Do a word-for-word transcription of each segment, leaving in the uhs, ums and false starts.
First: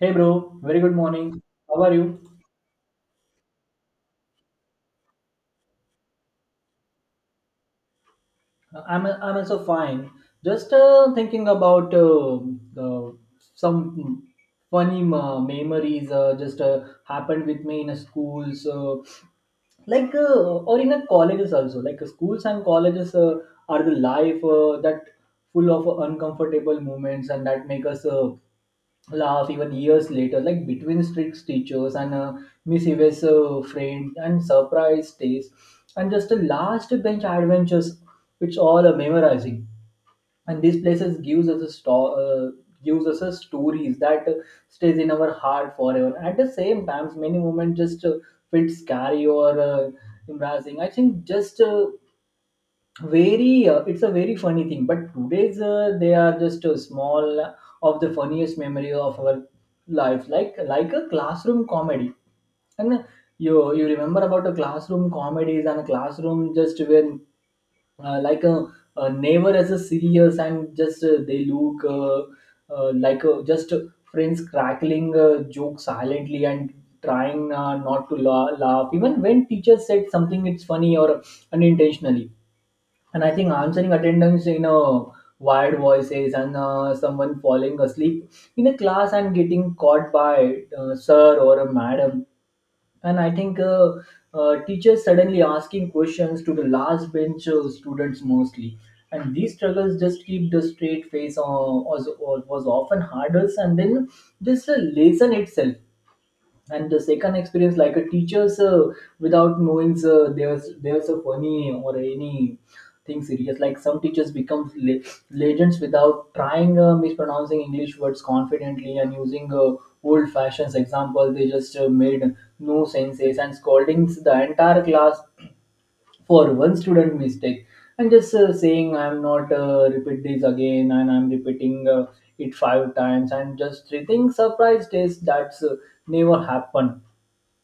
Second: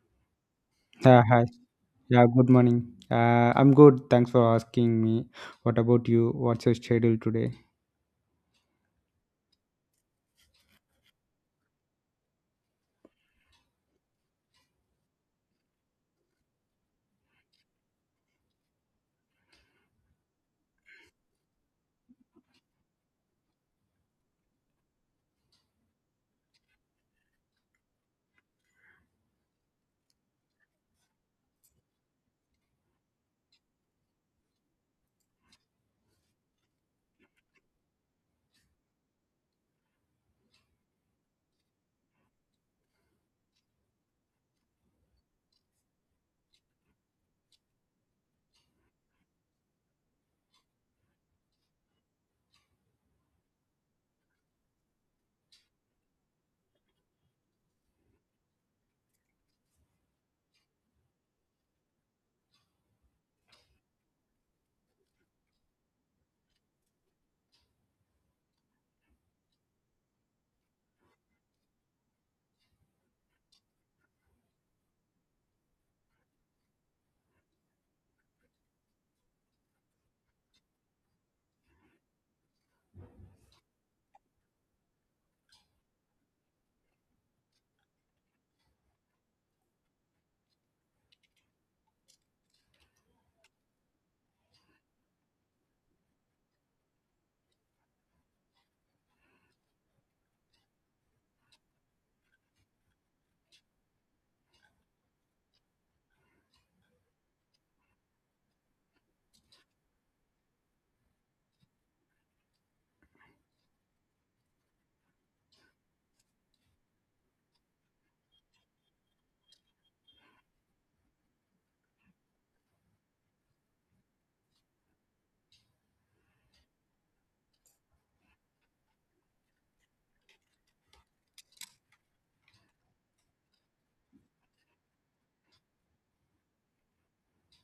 Hey bro, very good Uh, morning. Hi. How are you? Yeah, good morning. Uh, I'm good. Thanks for asking me. What about you? What's your schedule today? Uh, I'm I'm also fine. Just uh, thinking about uh, uh, some funny uh, memories uh, just uh, happened with me in a school. So like uh, or in a colleges also like uh, schools and colleges uh, are the life uh, that full of uncomfortable moments and that make us uh, laugh even years later, like between strict teachers and uh, mischievous uh, friends and surprise days, and just the last bench adventures, it's all uh, memorizing. And these places gives us a sto- uh, gives us a stories that uh, stays in our heart forever. At the same times, many moments just uh, feel scary or uh, embarrassing. I think just uh, very uh, it's a very funny thing but today's uh, they are just a small of the funniest memory of our life like like a classroom comedy and uh, you you remember about the classroom comedies and classroom just when uh, like a, a neighbor as a serious and just uh, they look uh, uh, like a, just friends crackling uh, joke silently and trying uh, not to la- laugh even when teacher said something it's funny or unintentionally. And I think answering attendance in a wired voices and uh, someone falling asleep in a class and getting caught by uh, sir or a madam. And I think uh, uh, teachers suddenly asking questions to the last bench uh, students mostly. And these struggles just keep the straight face uh, was, was often hardest and then just the lesson itself and the second experience like a teachers uh, without knowing uh, there's there's a funny or any thing serious like some teachers become le- legends without trying uh, mispronouncing english words confidently and using uh, old fashions example they just uh, made no senses and scolding the entire class for one student mistake and just uh, saying I'm not uh, repeat this again and I'm repeating uh, it five times and just treating surprise test that's uh, never happened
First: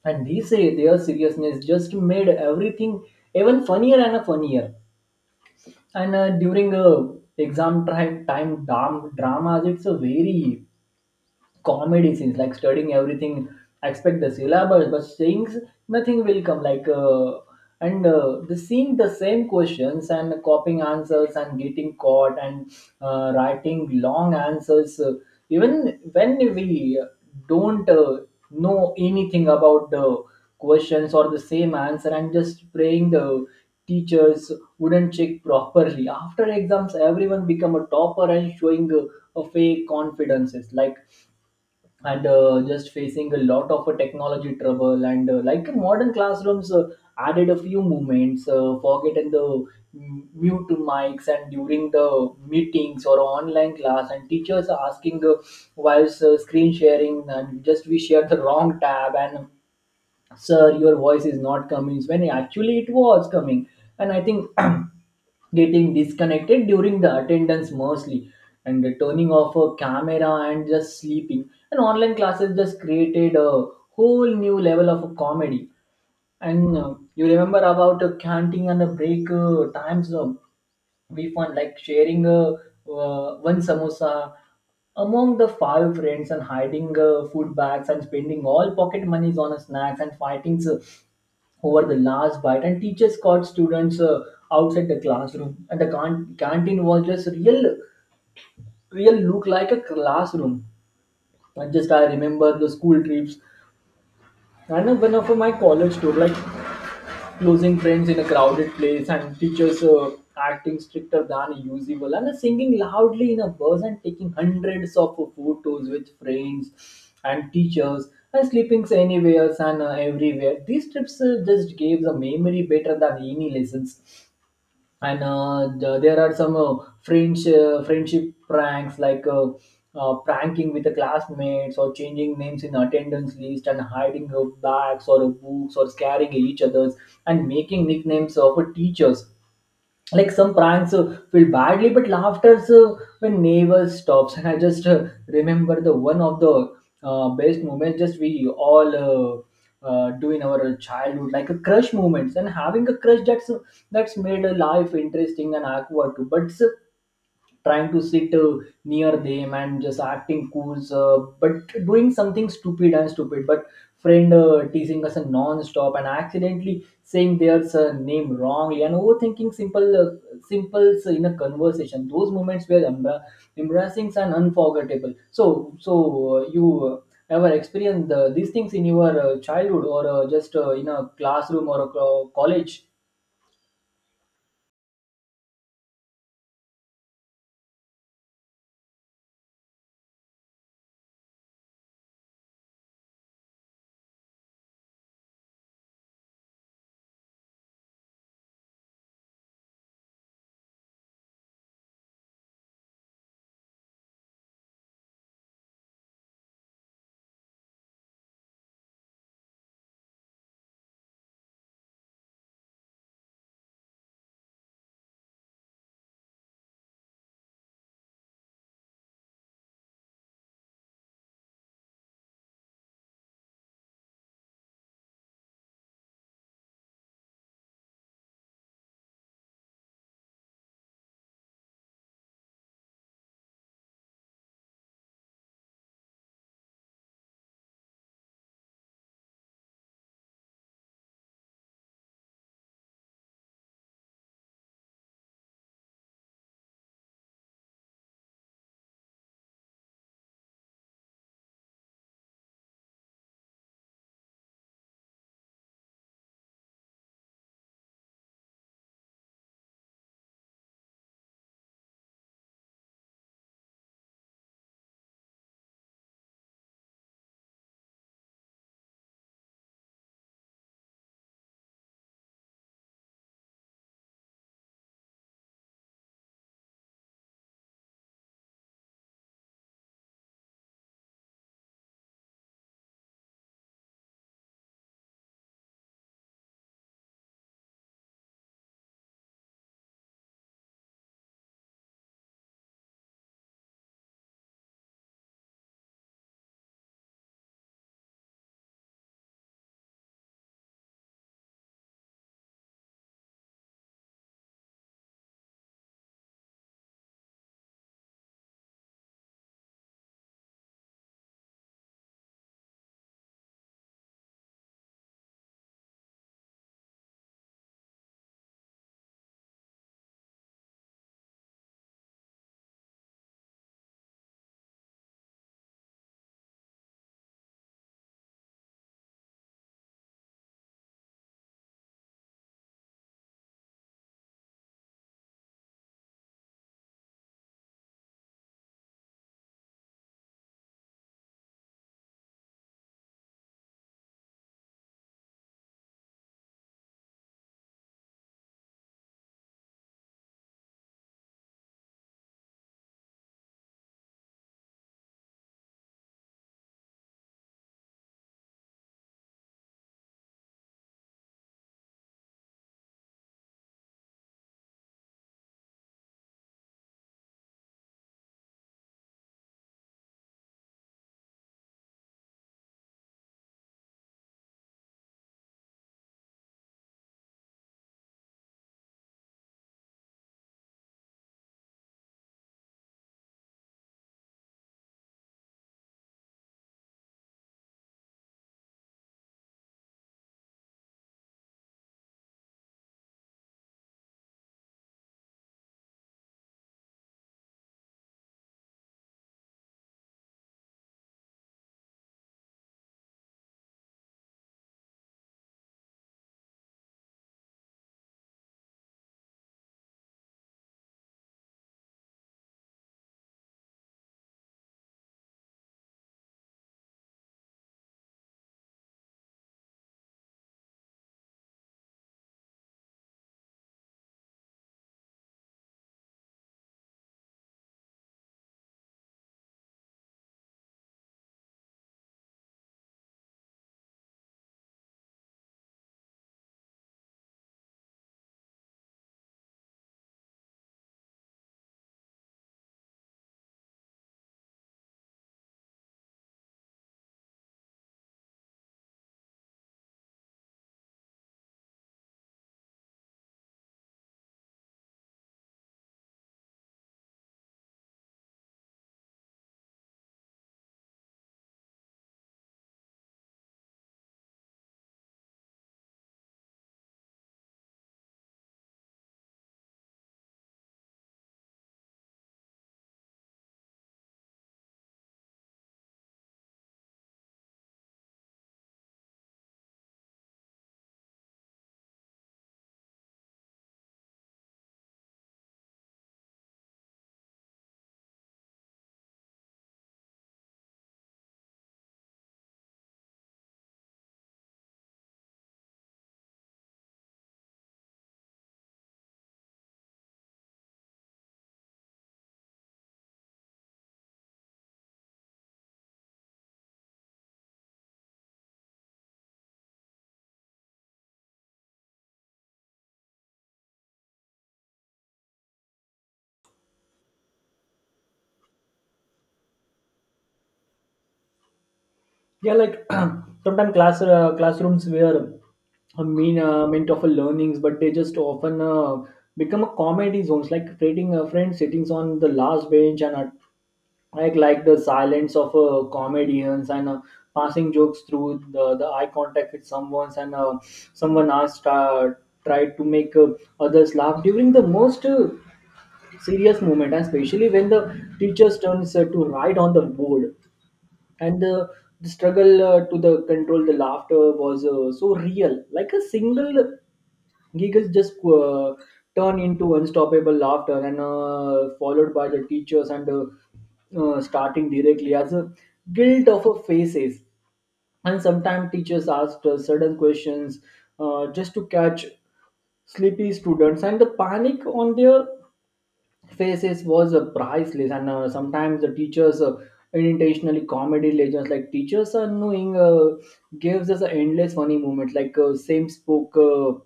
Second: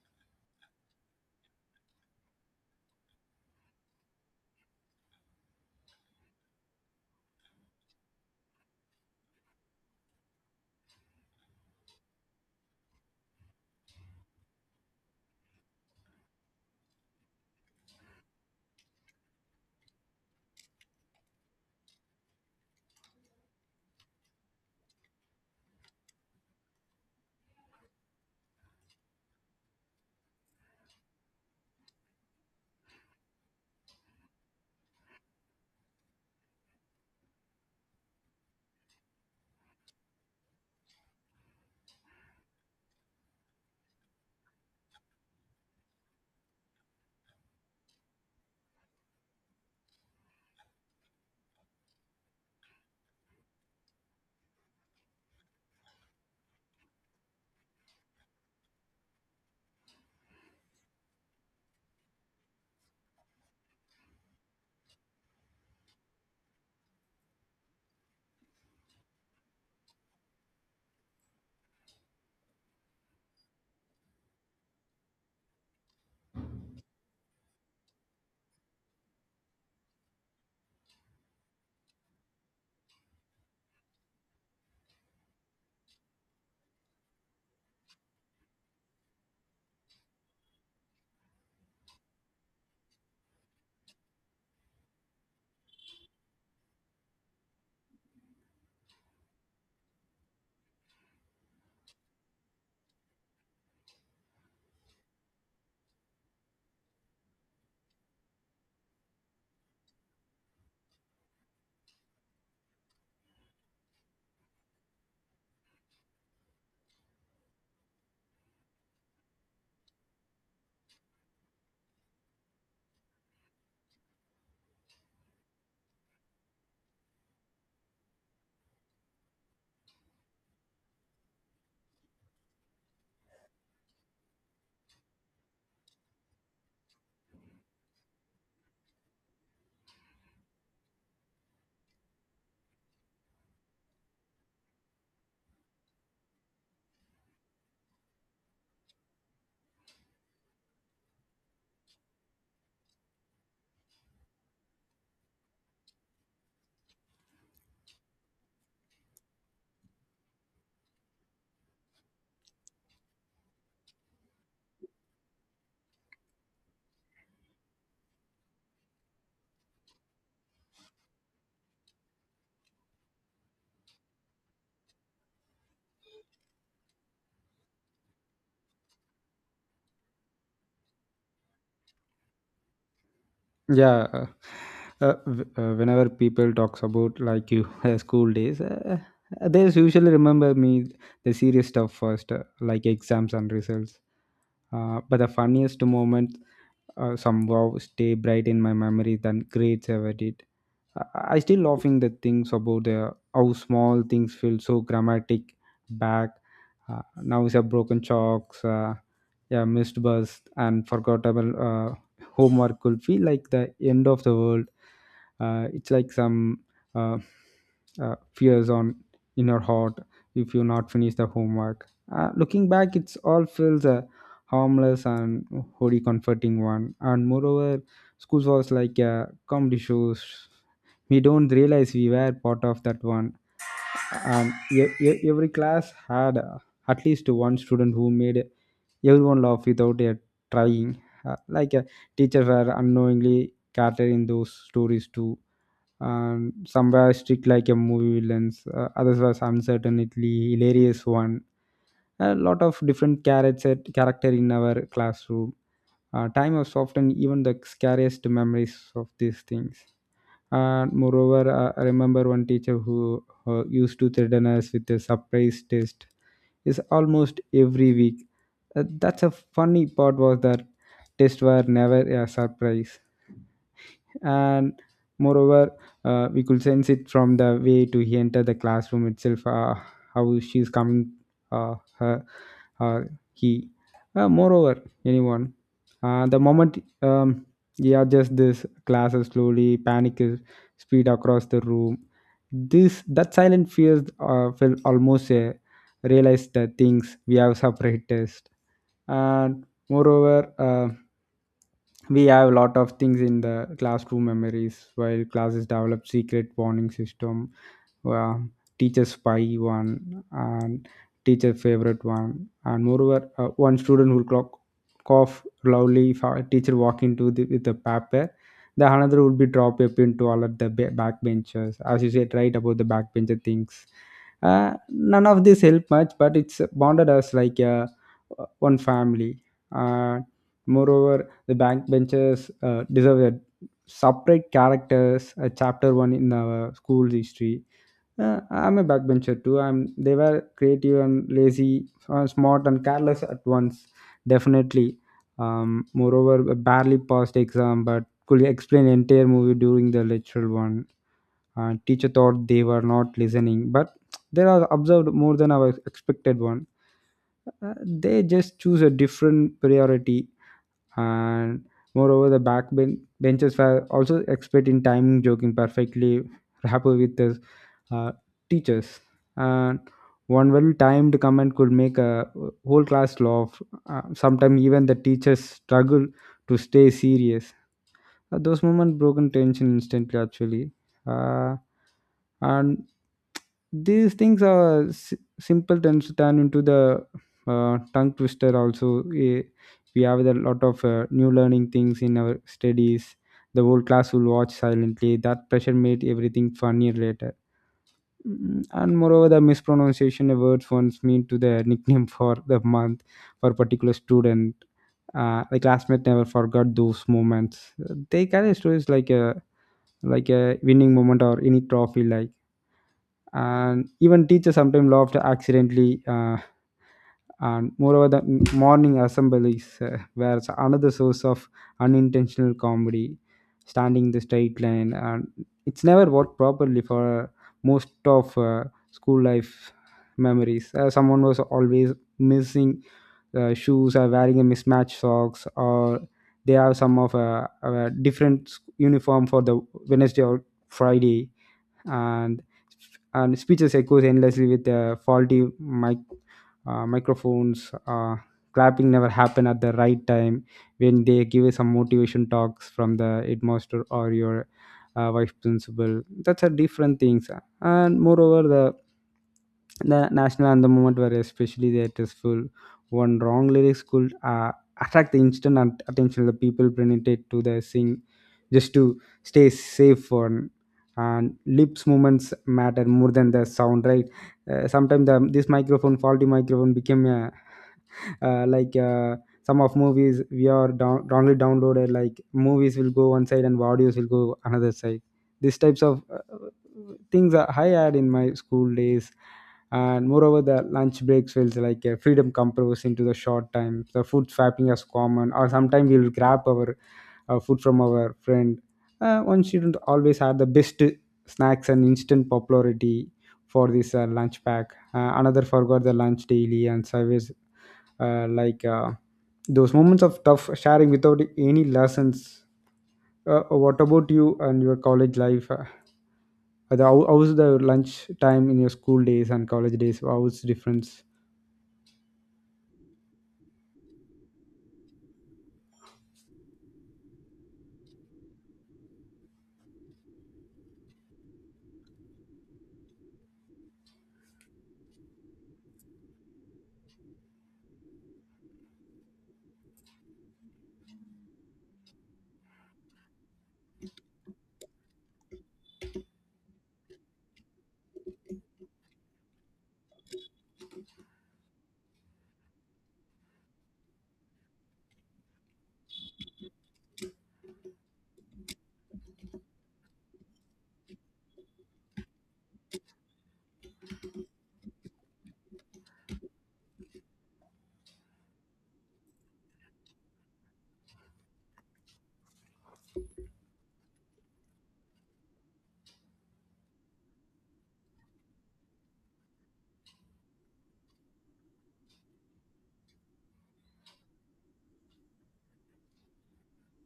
and they say their seriousness just made everything even funnier and funnier. And uh, during uh, exam time time dam- dramas it's a very comedy scenes like studying everything expect the syllabus but things nothing will come like uh, and uh, the seeing the same questions and copying answers and getting caught and uh, writing long answers uh, even when we don't uh, know anything about the questions or the same answer and just praying the teachers wouldn't check properly after exams everyone become a topper and showing uh, a fake confidences like. And uh, just facing a lot of uh, technology trouble and uh, like in modern classrooms uh, added a few movements uh, forgetting the mm, mute mics and during the meetings or online class and teachers are asking uh, while uh, screen sharing and just we share the wrong tab and sir your voice is not coming when actually it was coming. And I think getting disconnected during the attendance mostly and the turning off a camera and just sleeping and online classes just created a whole new level of comedy. And uh, you remember about uh, canting and a break uh, times, uh, we found like sharing uh, uh, one samosa among the five friends and hiding uh, food bags and spending all pocket monies on snacks and fighting. So over the last bite and teachers caught students uh, outside the classroom and the can- canteen was just real real look like a classroom. And just I remember the school trips and one of my college tour like losing friends in a crowded place and teachers uh, acting stricter than usual and singing loudly in a bus and taking hundreds of photos with friends and teachers and sleeping anywhere and uh, everywhere. These trips uh, just gave the memory better than any lessons. And uh, th- there are some uh, friends, uh, friendship pranks like uh, uh, pranking with the classmates or changing names in attendance list and hiding uh, bags or uh, books or scaring each others and making nicknames of uh, teachers like some pranks uh, feel badly but laughter uh, when never stops. And I just uh, remember the one of the uh, best moments just we all uh, uh, do in our childhood like a crush moments and having a crush that's that's made a life interesting and awkward too but uh, trying to sit uh, near them and just acting cool, uh, but doing something stupid and stupid. But friend uh, teasing us non-stop and accidentally saying their uh, name wrongly and overthinking simple uh, simples in a conversation. Those moments were embar- embarrassing and unforgettable. So, so uh, you. Uh, ever experienced uh, these things in your uh, childhood or uh, just uh, in a classroom or a co- college? yeah uh, uh, w- uh, Whenever people talks about like you uh, school days uh, uh, they usually remember me the serious stuff first, uh, like exams and results, uh, but the funniest moment uh, somehow stay bright in my memory than grades ever did. I, I still laughing the things about the how small things feel so dramatic back. Uh, now is a broken chalks uh, yeah missed bus and forgettable uh, homework will feel like the end of the world. Uh, it's like some uh, uh, fears on in your heart if you not finish the homework. Uh, looking back it's all feels a harmless and wholly comforting one. And moreover school was like a comedy shows, we don't realize we were part of that one. And e- e- every class had uh, at least one student who made everyone laugh without uh, trying. Uh, like uh, teachers were unknowingly catered in those stories too. um, some were strict like a movie villains, uh, others was uncertainly hilarious one. A lot of different character character in our classroom. Uh, time was often even the scariest memories of these things. And moreover, uh, I remember one teacher who uh, used to threaten us with a surprise test is almost every week. Uh, that's a funny part was that tests were never a surprise. And moreover, uh, we could sense it from the way to he enter the classroom itself, uh, how she's coming, uh, her uh, he uh, moreover anyone uh, the moment, um, yeah just this classes slowly panic is speed across the room. This that silent fears uh, felt almost uh, realized the things we have separated. And moreover, uh, we have a lot of things in the classroom memories while classes develop secret warning system. uh, Teacher spy one and teacher favorite one. And moreover uh, one student will clock cough loudly if a teacher walk into the, with the paper. The another would be drop a pin to all of the ba- backbenchers as you said right about the backbencher things. Uh, none of this help much but it's bonded us like a uh, one family. And moreover, the backbenchers uh, deserve a separate characters, a chapter one in our school history. Uh, I'm a backbencher too. I'm, they were creative and lazy, uh, smart and careless at once, definitely. Um, moreover, barely passed exam, but could explain entire movie during the lecture one. Uh, teacher thought they were not listening but they are observed more than our expected one. uh, they just choose a different priority. And moreover the back ben- benches were also expert in timing joking perfectly rapport with the uh, teachers. And one well timed comment could make a whole class laugh. Uh, sometimes even the teachers struggle to stay serious. Uh, those moments broken tension instantly, actually. Uh, and these things are s- simple tends to turn into the uh, tongue twister also. Eh, we have a lot of uh, new learning things in our studies. The whole class will watch silently that pressure made everything funnier later. Mm, and moreover the mispronunciation of words once mean to the nickname for the month for a particular student. Uh, the classmate never forgot those moments. Uh, they carry stories like a like a winning moment or any trophy like. And even teachers sometimes laughed accidentally. Uh, and moreover the m- morning assemblies uh, were another source of unintentional comedy. Standing in the straight line and it's never worked properly for most of uh, school life memories. Uh, someone was always missing uh, shoes or wearing a mismatched socks or they have some of a, a different s- uniform for the Wednesday or Friday. And and speeches echoes endlessly with uh, faulty mic uh, microphones. Uh, clapping never happen at the right time when they give some motivation talks from the headmaster or your uh, vice principal. That's a different things. And moreover, the the national anthem moment were especially the stressful. One wrong lyrics could uh, attract the instant at- attention of the people printed to the sing just to stay safe for. And lips movements matter more than the sound right. Uh, sometimes the, this microphone faulty microphone became a uh, like uh, some of movies we are down, only downloaded like movies will go one side and audios will go another side. These types of uh, things are I had in my school days. And moreover the lunch breaks feels like a freedom compressed into the short time. The food swapping is common or sometimes we'll grab our uh, food from our friend. Uh, one shouldn't always have the best snacks and instant popularity for this uh, lunch pack. Uh, another forgot the lunch daily and service, uh, like uh, those moments of tough sharing without any lessons. Uh, what about you and your college life? Uh, the, how how was the lunch time in your school days and college days? How was difference? Yeah, like sometimes class uh, classrooms were a mean uh, meant of a learnings, but they just often uh, become a comedy zones, like creating a friend sittings on the last bench and uh, like like the silence of uh, comedians and uh, passing jokes through the, the eye contact with someone's and uh, someone asked uh, tried to make uh, others laugh during the most uh, serious moment, and especially when the teacher's turns uh, to write on the board and the, the struggle uh, to the control the laughter was uh, so real like a single giggles just uh, turn into unstoppable laughter and uh, followed by the teachers and uh, uh, starting directly as a guilt of a faces. And sometimes teachers asked uh, certain questions uh, just to catch sleepy students and the panic on their faces was uh, priceless. And uh, sometimes the teachers uh, unintentionally comedy legends like teachers are knowing uh, gives us an endless funny moment like uh, same spoke uh,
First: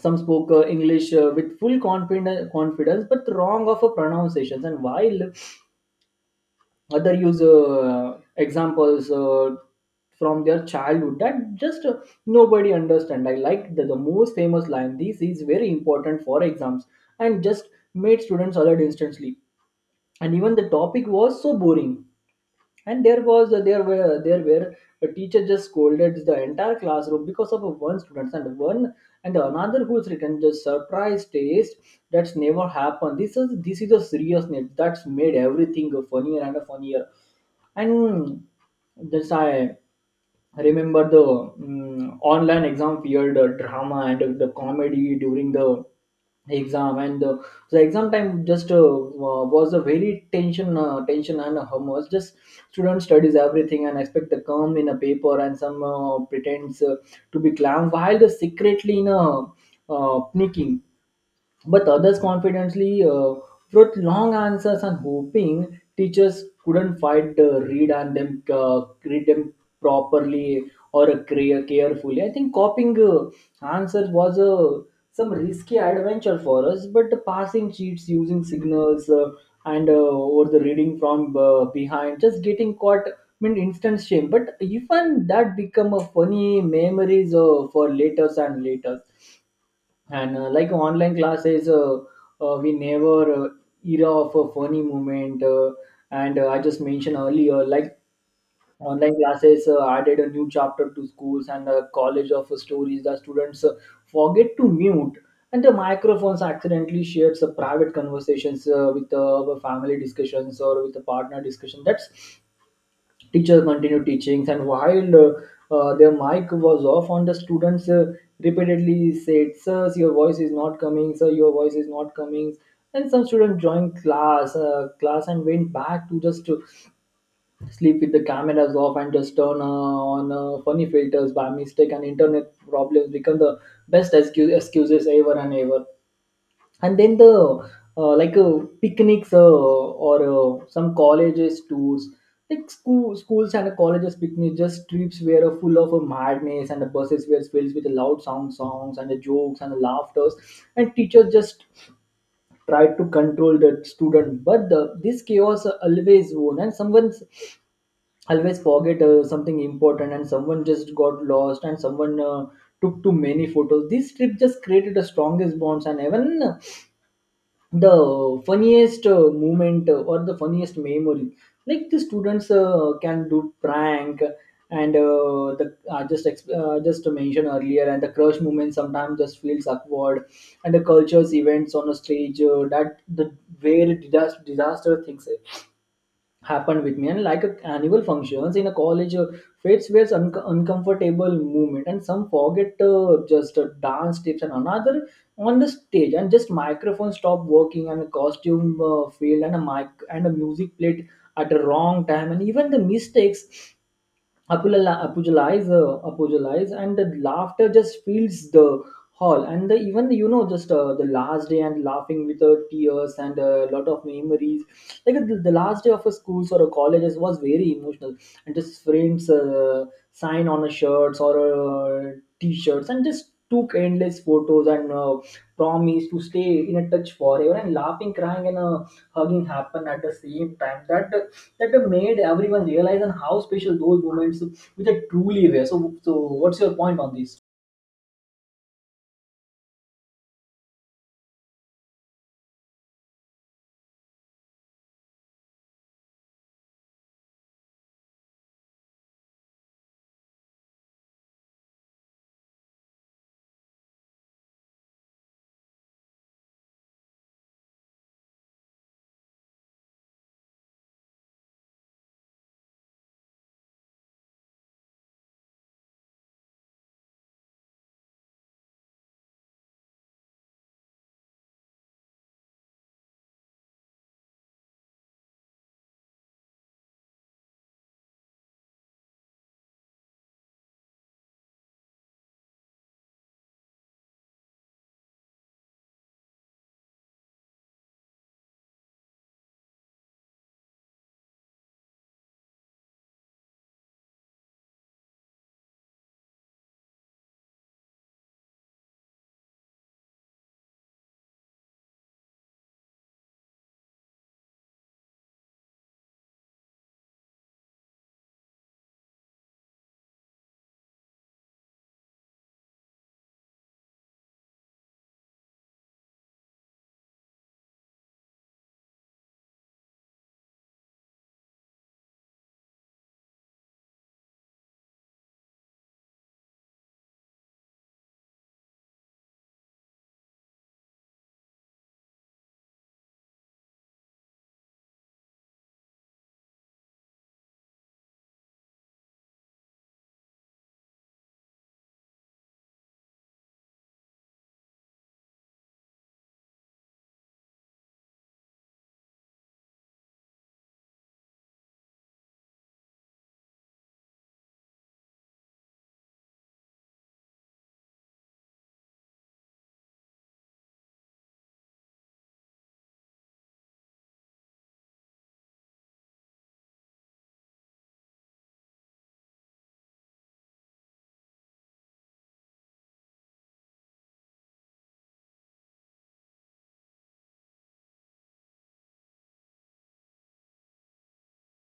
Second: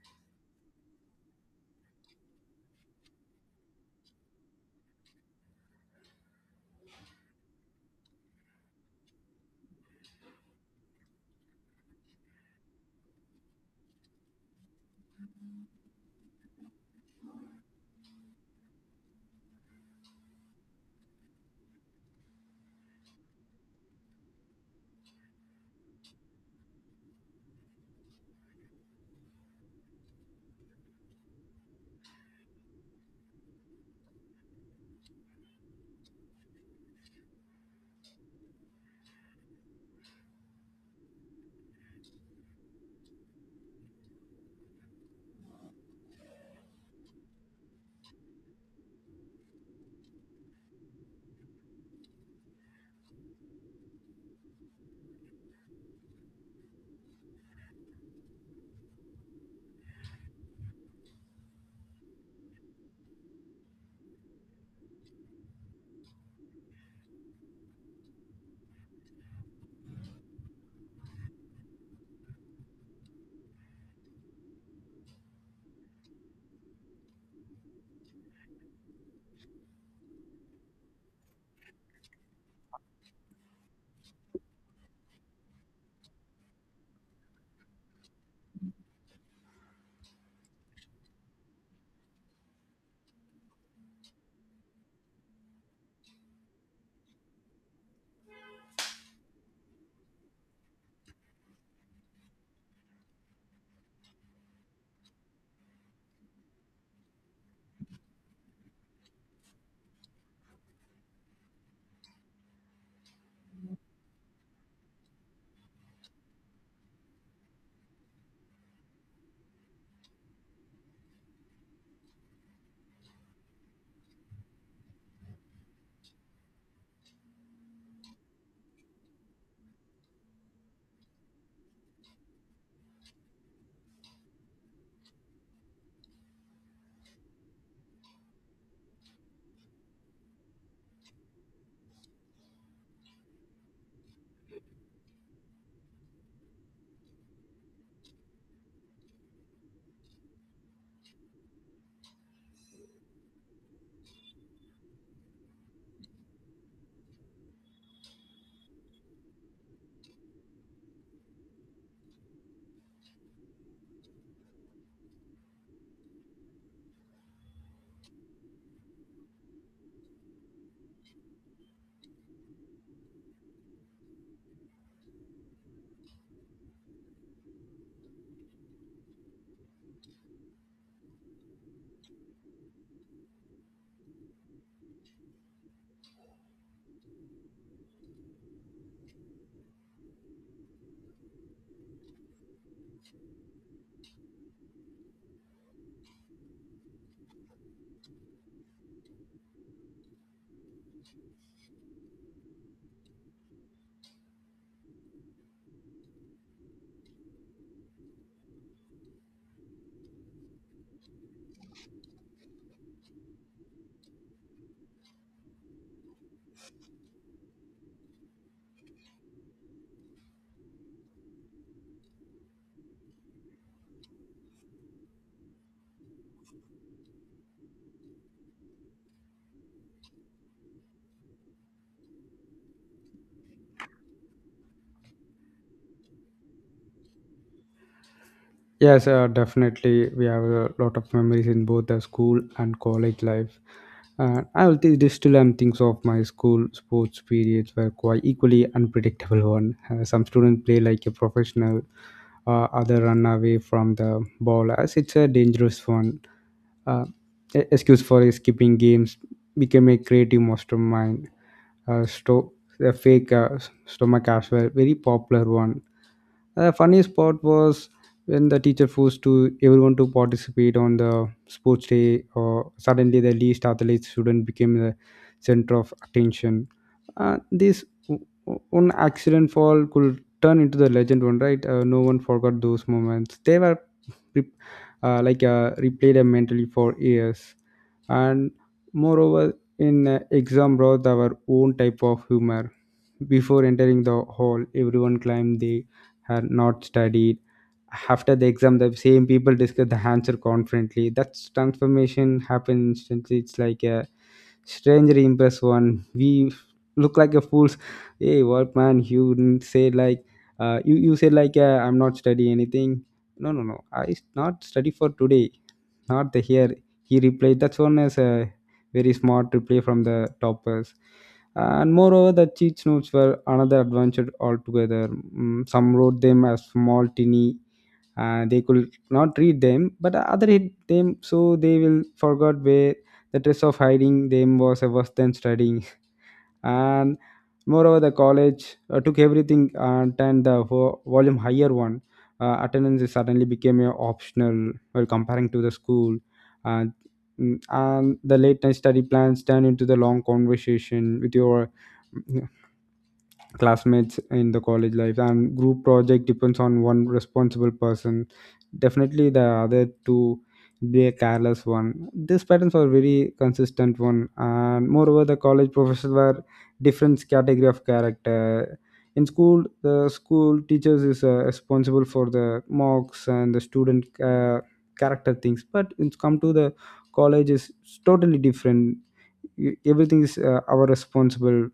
some spoke uh, english uh, with full confidence confidence but wrong of a pronunciations and while other use uh, examples uh, from their childhood that just uh, nobody understand. I like the, the most famous line, this is very important for exams and just made students alert instantly and even the topic was so boring. And there was uh, there were there were a teacher just scolded the entire classroom because of one student and one and another who's written just surprise taste that's never happened. This is this is a seriousness that's made everything funnier and funnier. And that's i I remember the mm online exam fear, the drama and the, the comedy during the exam and the, the exam time just uh, wa- was a very tension uh, tension and uh, hummus just student studies everything and expect the calm in a paper and some uh, pretends uh, to be calm while the secretly in a uh, sneaking but others confidently uh, wrote long answers and hoping teachers couldn't find uh, read and them uh, read them properly or uh, care- carefully. I think copying uh, answers was uh, some risky adventure for us but the passing cheats using signals uh, and uh, or the reading from uh, behind just getting caught. I mean instant shame but even that become a funny memories uh, for later and later. And uh, like online classes uh, uh, we never uh, era of a funny moment uh, and uh, I just mentioned earlier like online classes uh, added a new chapter to schools and uh, college of stories that students uh, forget to mute and the microphones accidentally shares uh, private conversations uh, with uh, family discussions or with a partner discussion that's. Teacher continued teachings, and while uh, uh, their mic was off on, the students uh, repeatedly said, "Sir, your voice is not coming. Sir, your voice is not coming." And some students joined class, uh, class, and went back to just to sleep with the cameras off and just turn uh, on uh, funny filters by mistake. And internet problems become the best excu- excuses ever and ever and then the uh, like uh, picnics uh, or uh, some colleges tours like school, schools and uh, colleges picnics just trips were uh, full of uh, madness, and the buses were filled with loud sound songs and the jokes and the laughters. And teachers just tried to control the student, but the, this chaos uh, always won, and someone's always forget uh, something important, and someone just got lost, and someone uh, took too many photos. This trip just created the strongest bonds and even the funniest uh, moment uh, or the funniest memory, like the students uh, can do prank. And uh, the I just ex- uh, Just to mention earlier, and the crush moment sometimes just feels awkward. And the cultures events on a stage uh, that the where disaster disaster things happened with me. And like a annual functions in a college uh, fits with un- uncomfortable movement, and some forget uh, just uh, dance tips, and another on the stage, and just microphone stop working, and a costume uh, failed, and a mic and a music played at the wrong time. And even the mistakes apollo- apologize, uh, apologize, and the laughter just fills the hall. And the, even you know, just uh, the last day and laughing with the tears and uh, a lot of memories. Like the, the last day of a schools or a colleges was very emotional, and just friends uh, sign on a shirts or uh, t-shirts, and just took endless photos and uh, promised to stay in a touch forever, and laughing crying and uh, hugging happened at the same time, that that made everyone realize and how special those moments which are truly rare. So, so what's your point on this? Yes, uh, definitely. We have a lot of memories in both the school and college life. Uh, I will think this still am things of my school sports periods were quite equally unpredictable one. Uh, some students play like a professional, uh, other run away from the ball as it's a dangerous one. Uh, e- excuse for skipping games became a creative mastermind. Uh, sto- the fake uh, stomach as well, very popular one. The funniest part was when the teacher forced to everyone to participate on the sports day or suddenly the least athlete student became the center of attention. Uh, this o- o- one accident fall could turn into the legend one right. Uh, no one forgot those moments. They were re- uh, like uh, replayed mentally for years. And moreover in uh, exam brought our own type of humor. Before entering the hall everyone claimed they had not studied. After the exam the same people discuss the answer confidently. That transformation happen instantly. It's like a stranger impress one. We look like a fools. Hey what man you didn't say like, uh, you you say like, uh, I'm not study anything. No no no I s- not study for today, not the here, he replied. That's one is a very smart reply from the toppers. And moreover the cheat notes were another adventure altogether. Mm, some wrote them as small tiny, uh, they could not read them. But other hit them so they will forgot where. The stress of hiding them was uh, worse than studying. And moreover the college uh, took everything and turned the vo- volume higher one. Uh, attendance is suddenly became uh, optional while comparing to the school. uh, mm, and the late night study plans turn into the long conversation with your mm, classmates in the college life. And group project depends on one responsible person, definitely the other two be a careless one. These patterns are very consistent one. And moreover the college professors were different category of character. In school the school teachers is uh, responsible for the mocks and the student uh, character things. But it's come to the college is totally different. E- everything is uh, our responsible.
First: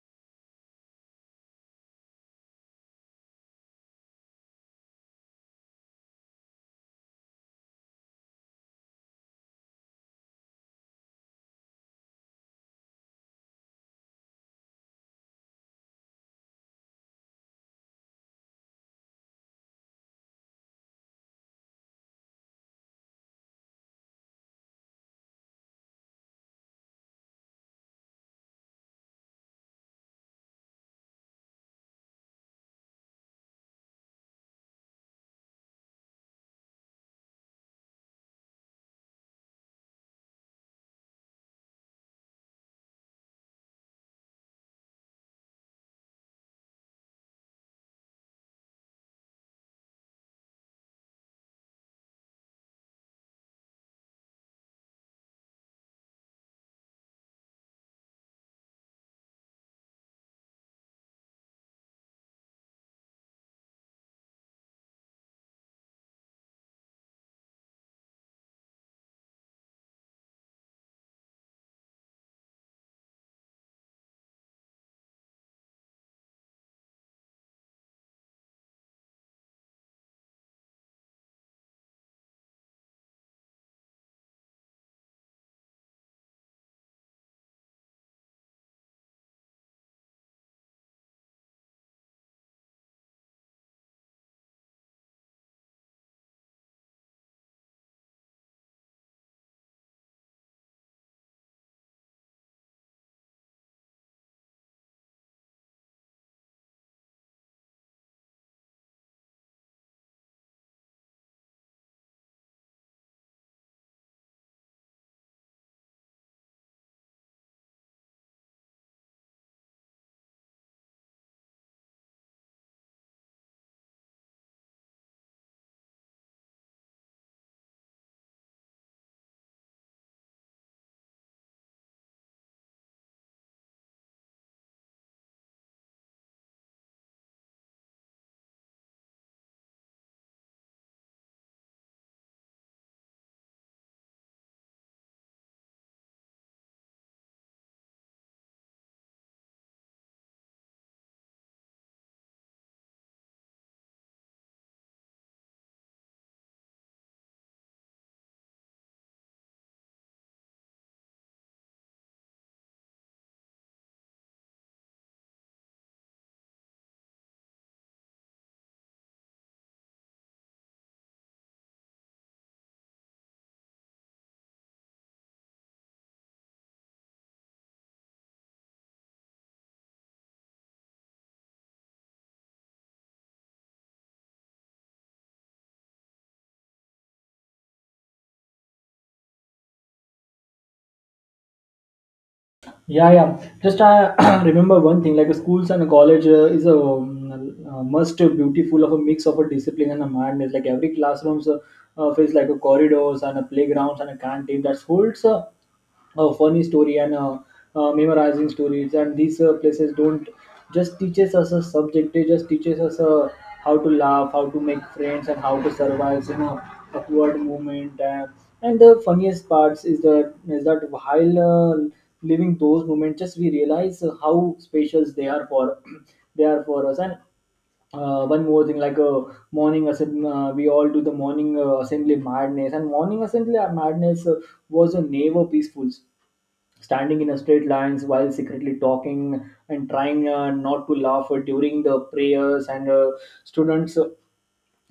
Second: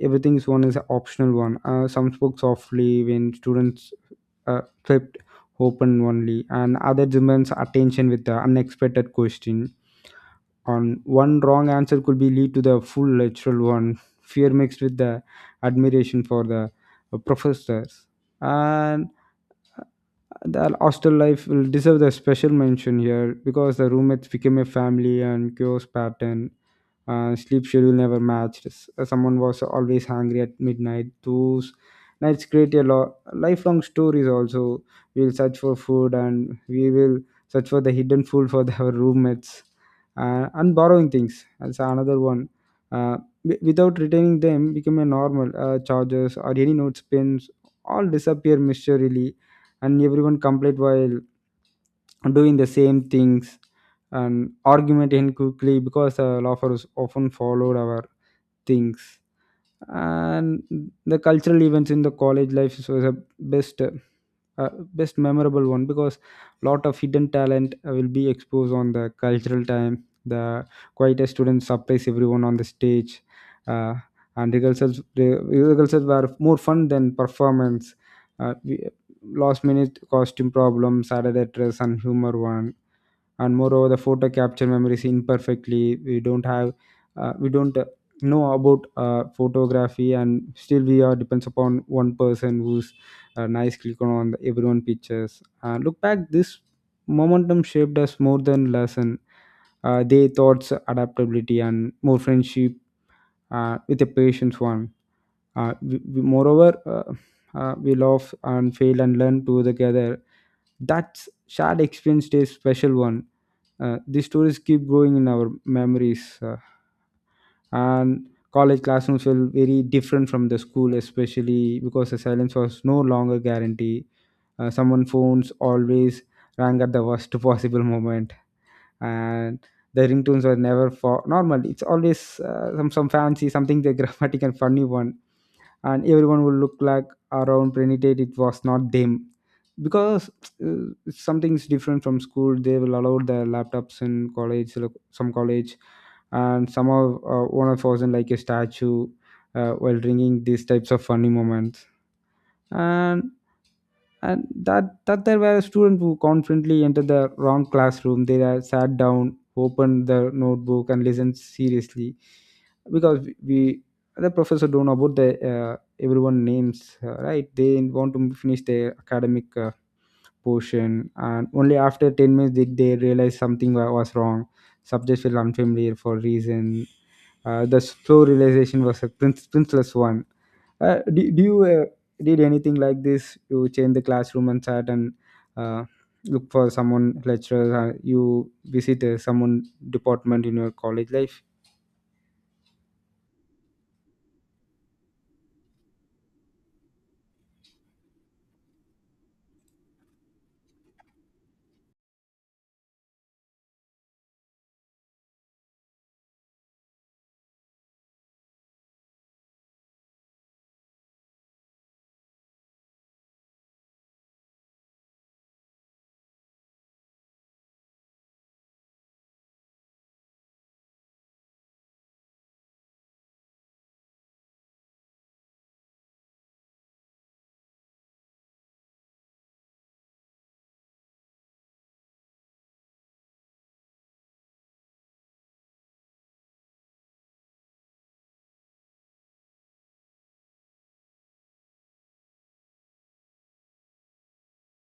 Everything is one is an optional one. Uh, some spoke softly when students uh, flipped open only and other demands attention with the unexpected question on. One wrong answer could be lead to the full literal one fear mixed with the admiration for the uh, professors. And the hostel life will deserve the special mention here because the roommates became a family and chaos pattern. Uh, sleep schedule never matched. S- uh, Someone was always hungry at midnight. Those nights create a lot lifelong stories. Also, we will search for food and we will search for the hidden food for the, our roommates, uh, and borrowing things. That's another one. Uh, wi- without retaining them, become a normal uh, chargers or any notes pins all disappear mysteriously, and everyone complained while doing the same things, and argument in quickly because uh, laughter is often followed our things. And the cultural events in the college life is was the best uh, uh, best memorable one because lot of hidden talent uh, will be exposed on the cultural time. The quietest students surprise everyone on the stage. Uh, and rehearsals re- rehearsals were more fun than performance. uh, we, Last minute costume problems, saturday dress and humor one. And moreover the photo capture memory memories imperfectly. We don't have uh, we don't uh, Know about uh, photography, and still we are depends upon one person who's uh, nice click on the everyone pictures. Uh, look back, this momentum shaped us more than lesson. Uh, they thoughts adaptability and more friendship uh, with a patience one. Uh, we, we- moreover uh, uh, We love and fail and learn together. That's shared experience is special one. Uh, these stories keep growing in our memories uh, and College classrooms feel very different from the school, especially because the silence was no longer guaranteed. Uh, someone phones always rang at the worst possible moment. And the ringtones were never for normal. It's always uh, some some fancy something, the dramatic and funny one. And everyone will look like around pretended it was not them, because uh, something's different from school. They will allow their laptops in college, like some college. And some of uh, one of us in like a statue uh, while drinking these types of funny moments. And and that that there were students who confidently entered the wrong classroom. They are sat down, opened the notebook, and listened seriously, because we, the professor don't know about the uh, everyone names, uh, right. They want to finish their academic uh, portion, and only after ten minutes did they realize something wa- was wrong. Subjects feel unfamiliar for reason. Uh, the slow realization was a prince, princeless one. Uh, do, do you uh, did anything like this? You change the classroom and sat and uh, look for someone lecturer. Or you visit uh, someone department in your college life? Yeah, yeah. Just I remember one thing, like schools and college uh, is a um, uh, must beautiful of a mix of a discipline and a madness. Like every classrooms uh, uh, feels like a corridors and a playgrounds and a canteen that holds Uh, a funny story and uh, uh, memorizing stories. And these uh, places don't just teaches us a subject, they just teaches us uh, how to laugh, how to make friends, and how to survive in a awkward moment. And and the funniest parts is that is that while uh, living those moments, just we realize uh, how special they are for they are for us. And uh, one more thing, like a uh, morning assembly. Uh, we all do the morning uh, assembly madness, and morning assembly madness uh, was a never peaceful, standing in a straight lines while secretly talking and trying uh, not to laugh during the prayers, and uh, students uh,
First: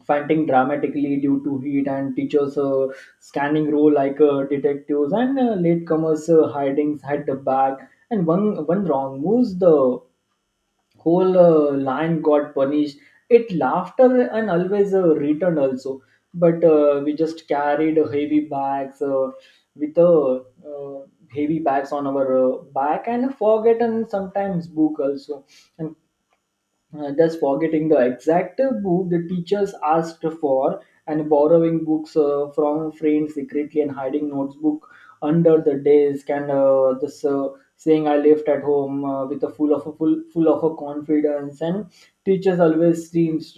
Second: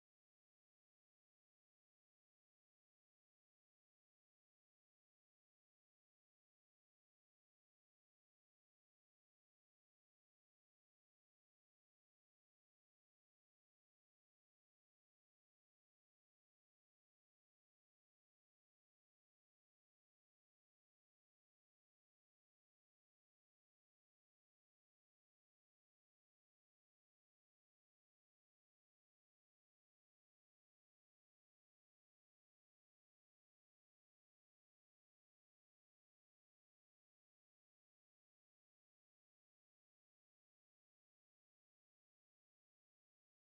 fighting dramatically due to heat, and teachers uh, scanning row like uh, detectives, and uh, latecomers uh, hiding at the back. And one one wrong moves, the whole uh, line got punished. It laughter and always uh, returned also. But uh, we just carried heavy bags uh, with uh, uh, heavy bags on our uh, back, and forgotten sometimes book also, and uh, just forgetting the exact book the teachers asked for, and borrowing books uh, from friends secretly, and hiding notebook under the desk, and uh, this uh, saying I left at home uh, with a full of a full, full of a confidence, and teachers always seems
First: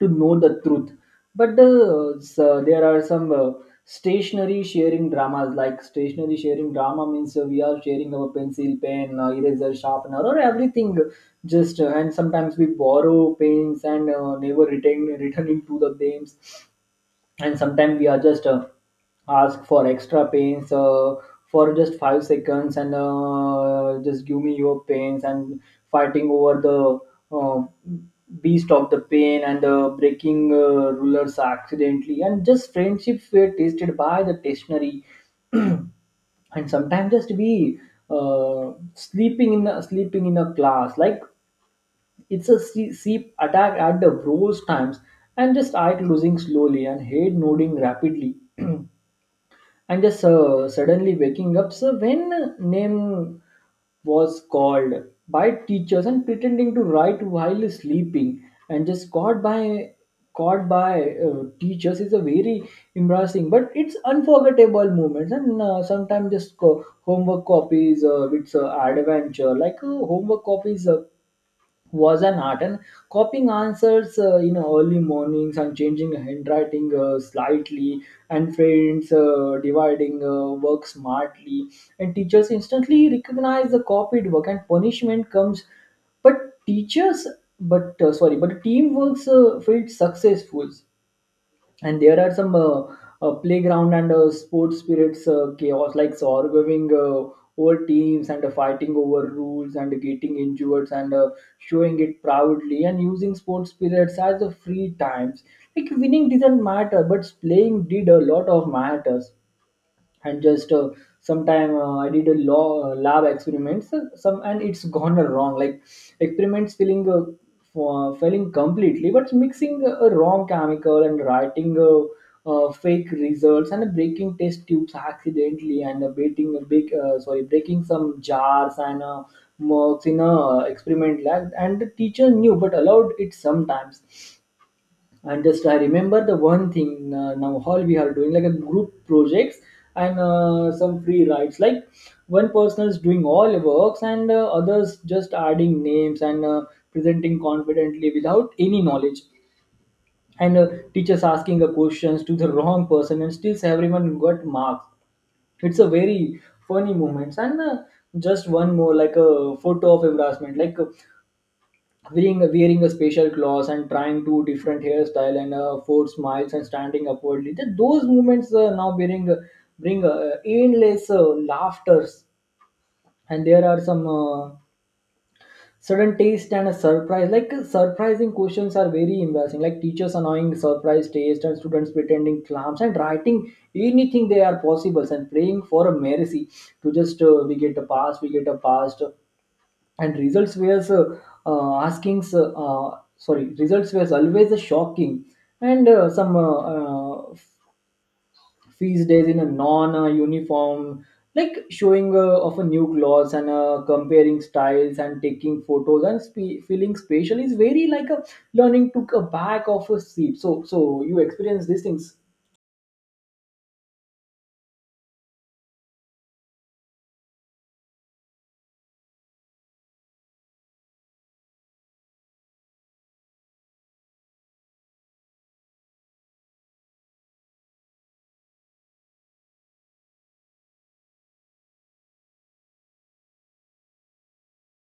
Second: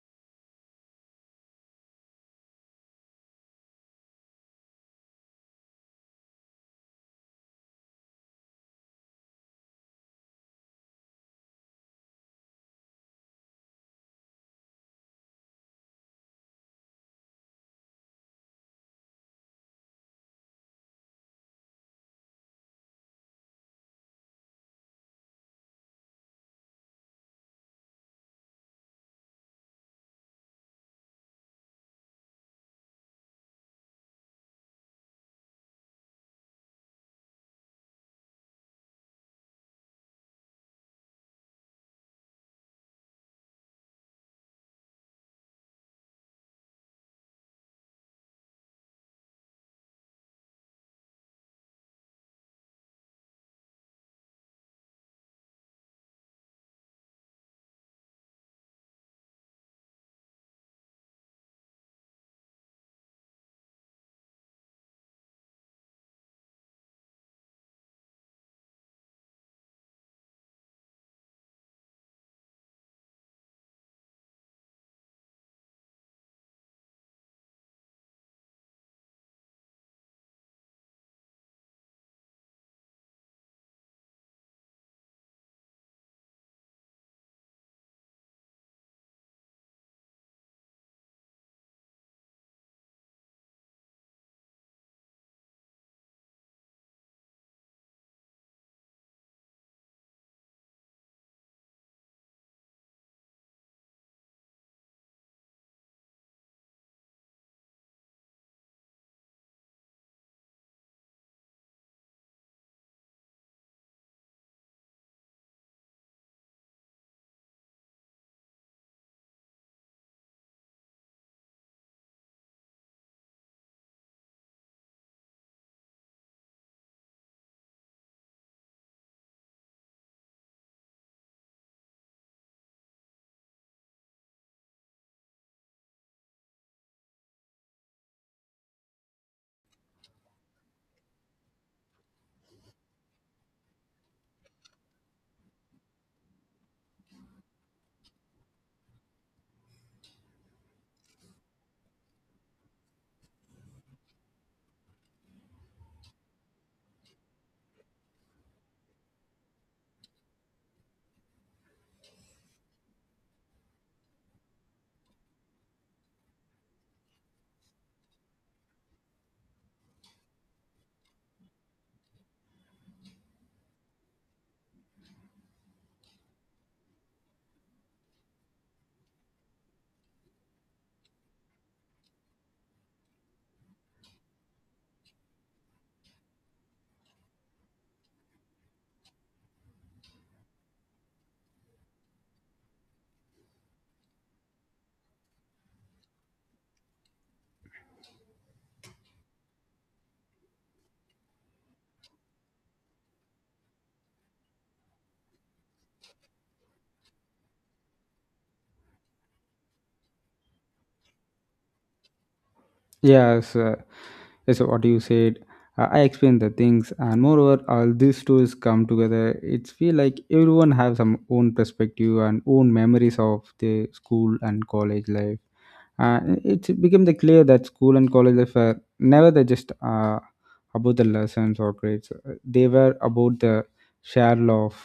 to know the truth. But the, uh, so there are some uh, stationary sharing dramas. Like stationary sharing drama means uh, we are sharing our pencil, pen, uh, eraser, sharpener, or everything. Just uh, and sometimes we borrow pens and uh, never return returning to the names. And sometimes we are just uh, ask for extra pains uh, for just five seconds, and uh, just give me your pains. And fighting over the uh, beast of the pain, and uh, breaking uh, rulers accidentally, and just friendships were tasted by the stationery. And sometimes just be uh, sleeping in a, sleeping in a class, like it's a se- sheep attack at the worst times, and just eye closing slowly and head nodding rapidly, and just uh, suddenly waking up. So when name was called by teachers, and pretending to write while sleeping, and just caught by caught by uh, teachers is a very embarrassing but it's unforgettable moments. And uh, sometimes just co- homework copies uh, it's uh, adventure. Like uh, homework copies uh, was an art, and copying answers, uh, you know, early mornings, and changing handwriting uh, slightly, and friends uh, dividing uh, work smartly, and teachers instantly recognize the copied work and punishment comes. But teachers but uh, sorry but teamwork uh, felt successful. And there are some uh, uh, playground and uh, sports spirits uh, chaos, like so arguing uh, over teams, and uh, fighting over rules, and getting injured and uh, showing it proudly, and using sports spirits as the free times. Like winning didn't matter, but playing did a lot of matters. And just uh, sometime uh, I did a law, lab experiments uh, some, and it's gone wrong. Like experiments feeling uh, for, failing completely, but mixing a wrong chemical, and writing uh, uh, fake results, and breaking test tubes accidentally, and uh, breaking a big uh, sorry breaking some jars and uh, mugs in a experiment lab, and the teacher knew but allowed it sometimes. And just I remember the one thing uh, now all we are doing, like a group projects and uh, some free rides. Like one person is doing all the works, and uh, others just adding names and uh, presenting confidently without any knowledge. And uh, teachers asking the questions to the wrong person, and still everyone got marks. It's a very funny moments. And uh, just one more, like a photo of embarrassment, like uh, wearing wearing a special clothes, and trying two different hairstyle, and uh, four smiles, and standing upwardly. Th- Those movements uh, now bring bring uh, endless uh, laughters. And there are some uh, sudden taste and a surprise. Like uh, surprising questions are very embarrassing. Like teachers annoying surprise taste, and students pretending clams and writing anything they are possible, and praying for a mercy to just uh, we get a pass, we get a pass. And results were uh, uh, asking uh, uh, sorry results were always shocking. And uh, some uh, uh, feast days in a non uh, uniform, like showing uh, of a new clothes, and uh, comparing styles, and taking photos, and spe- feeling spatial is very like a learning took a back of a seat. So so you experience these things? Yes, uh, yes. What you said, uh, I explained the things, and moreover, all these stories come together. It's feel like everyone have some own perspective and own memories of the school and college life. Uh, it became the clear that school and college life were never the just uh, about the lessons or grades. Uh, They were about the share love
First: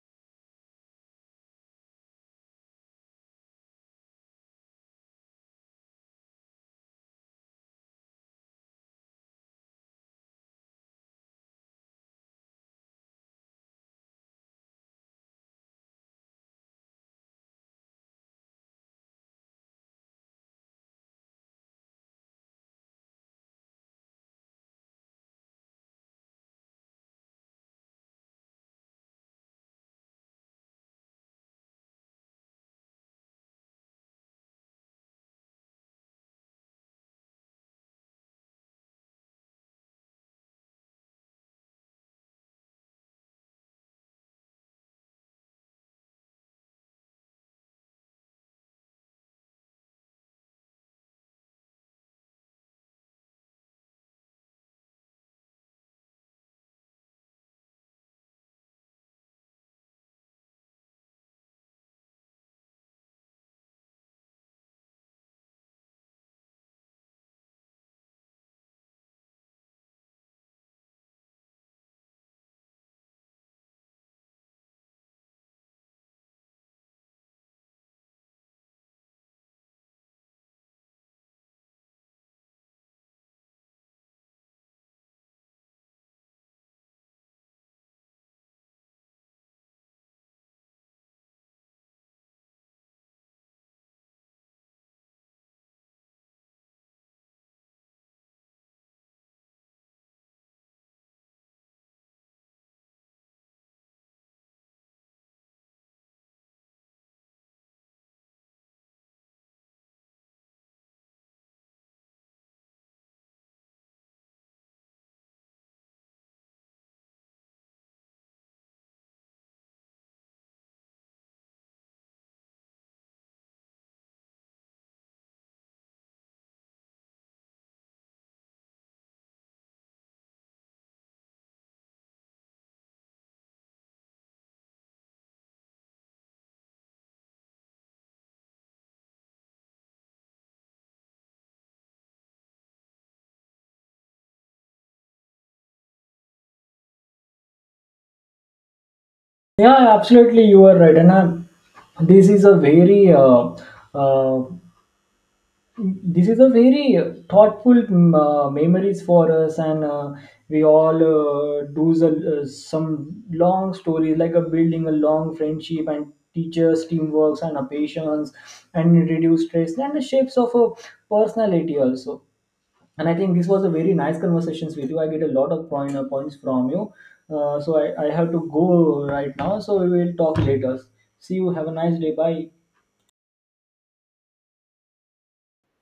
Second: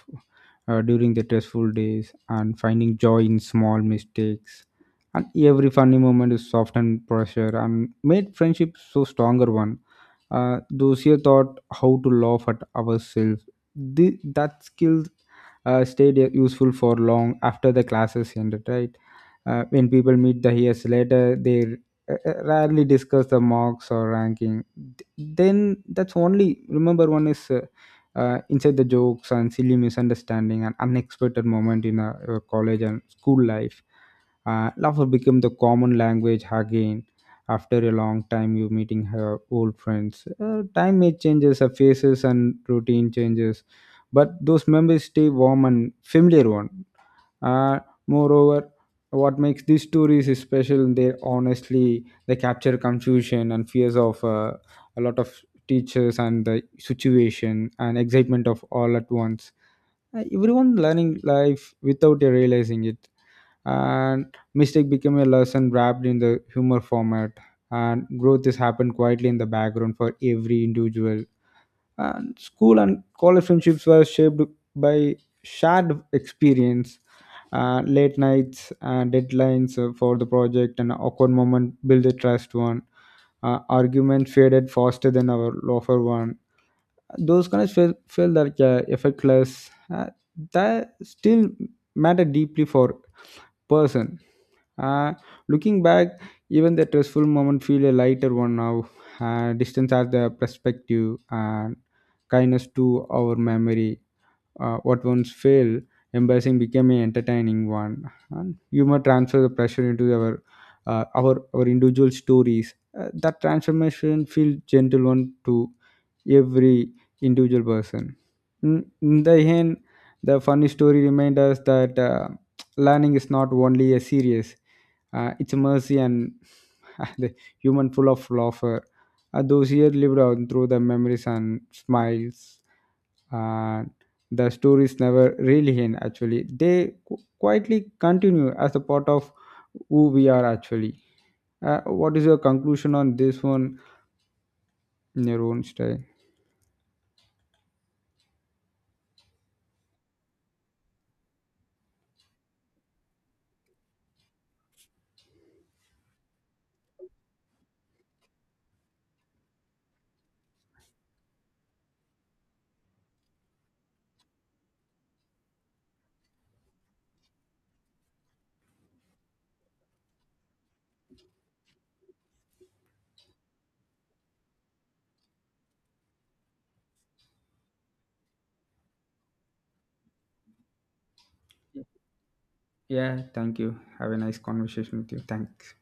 uh, during the stressful days, and finding joy in small mistakes. And every funny moment is soft and pressure and made friendship so stronger one. Uh, those here taught how to laugh at ourselves. The, that skill uh, stayed useful for long after the classes ended, right? Uh, when people meet the years later, they uh, uh, rarely discuss the marks or ranking. Th- Then that's only remember one is uh, uh, inside the jokes and silly misunderstanding and unexpected moment in uh, your college and school life. Uh, laughter became the common language again after a long time you meeting her old friends. Uh, time may changes her faces and routine changes, but those memories stay warm and familiar one. Uh, moreover, what makes these stories is special, they honestly they capture confusion and fears of uh, a lot of teachers and the situation and excitement of all at once. Uh, everyone learning life without you realizing it, and mistake became a lesson wrapped in the humor format, and growth has happened quietly in the background for every individual. And school and college friendships were shaped by shared experience. Uh, late nights, uh, deadlines uh, for the project and awkward moment build a trust one. Uh, arguments faded faster than our loafer one. Those kind of feel, feel like uh, effortless, uh, that still matter deeply for person. uh, Looking back, even the stressful moment feel a lighter one now. Uh, distance as the perspective and kindness to our memory. Uh, what once failed embarrassing became an entertaining one, and humor transfer the pressure into our uh, our our individual stories. Uh, that transformation feel gentle one to every individual person. In, in the end, the funny story reminds us that uh, learning is not only a serious, uh, it's a mercy and the human full of laughter. Uh, those here lived on through the memories and smiles, and the stories never really end, actually. They qu- quietly continue as a part of who we are, actually. Uh, what is your conclusion on this one, in your own style? Yeah, absolutely, you are right. And uh, this is a very uh, uh, this is a very uh, thoughtful mm, uh, memories for us. And uh, we all uh, do the, uh, some long stories, like a building a long friendship and teachers teamworks and a patience, and reduce stress and the shapes of a personality also. And I think this was a very nice conversations with you. I get a lot of point, uh, points from you. Uh, so I, I have to go right now, so we will talk later. See you, have a nice day, bye. Yeah, thank you, have a nice conversation with you, thanks.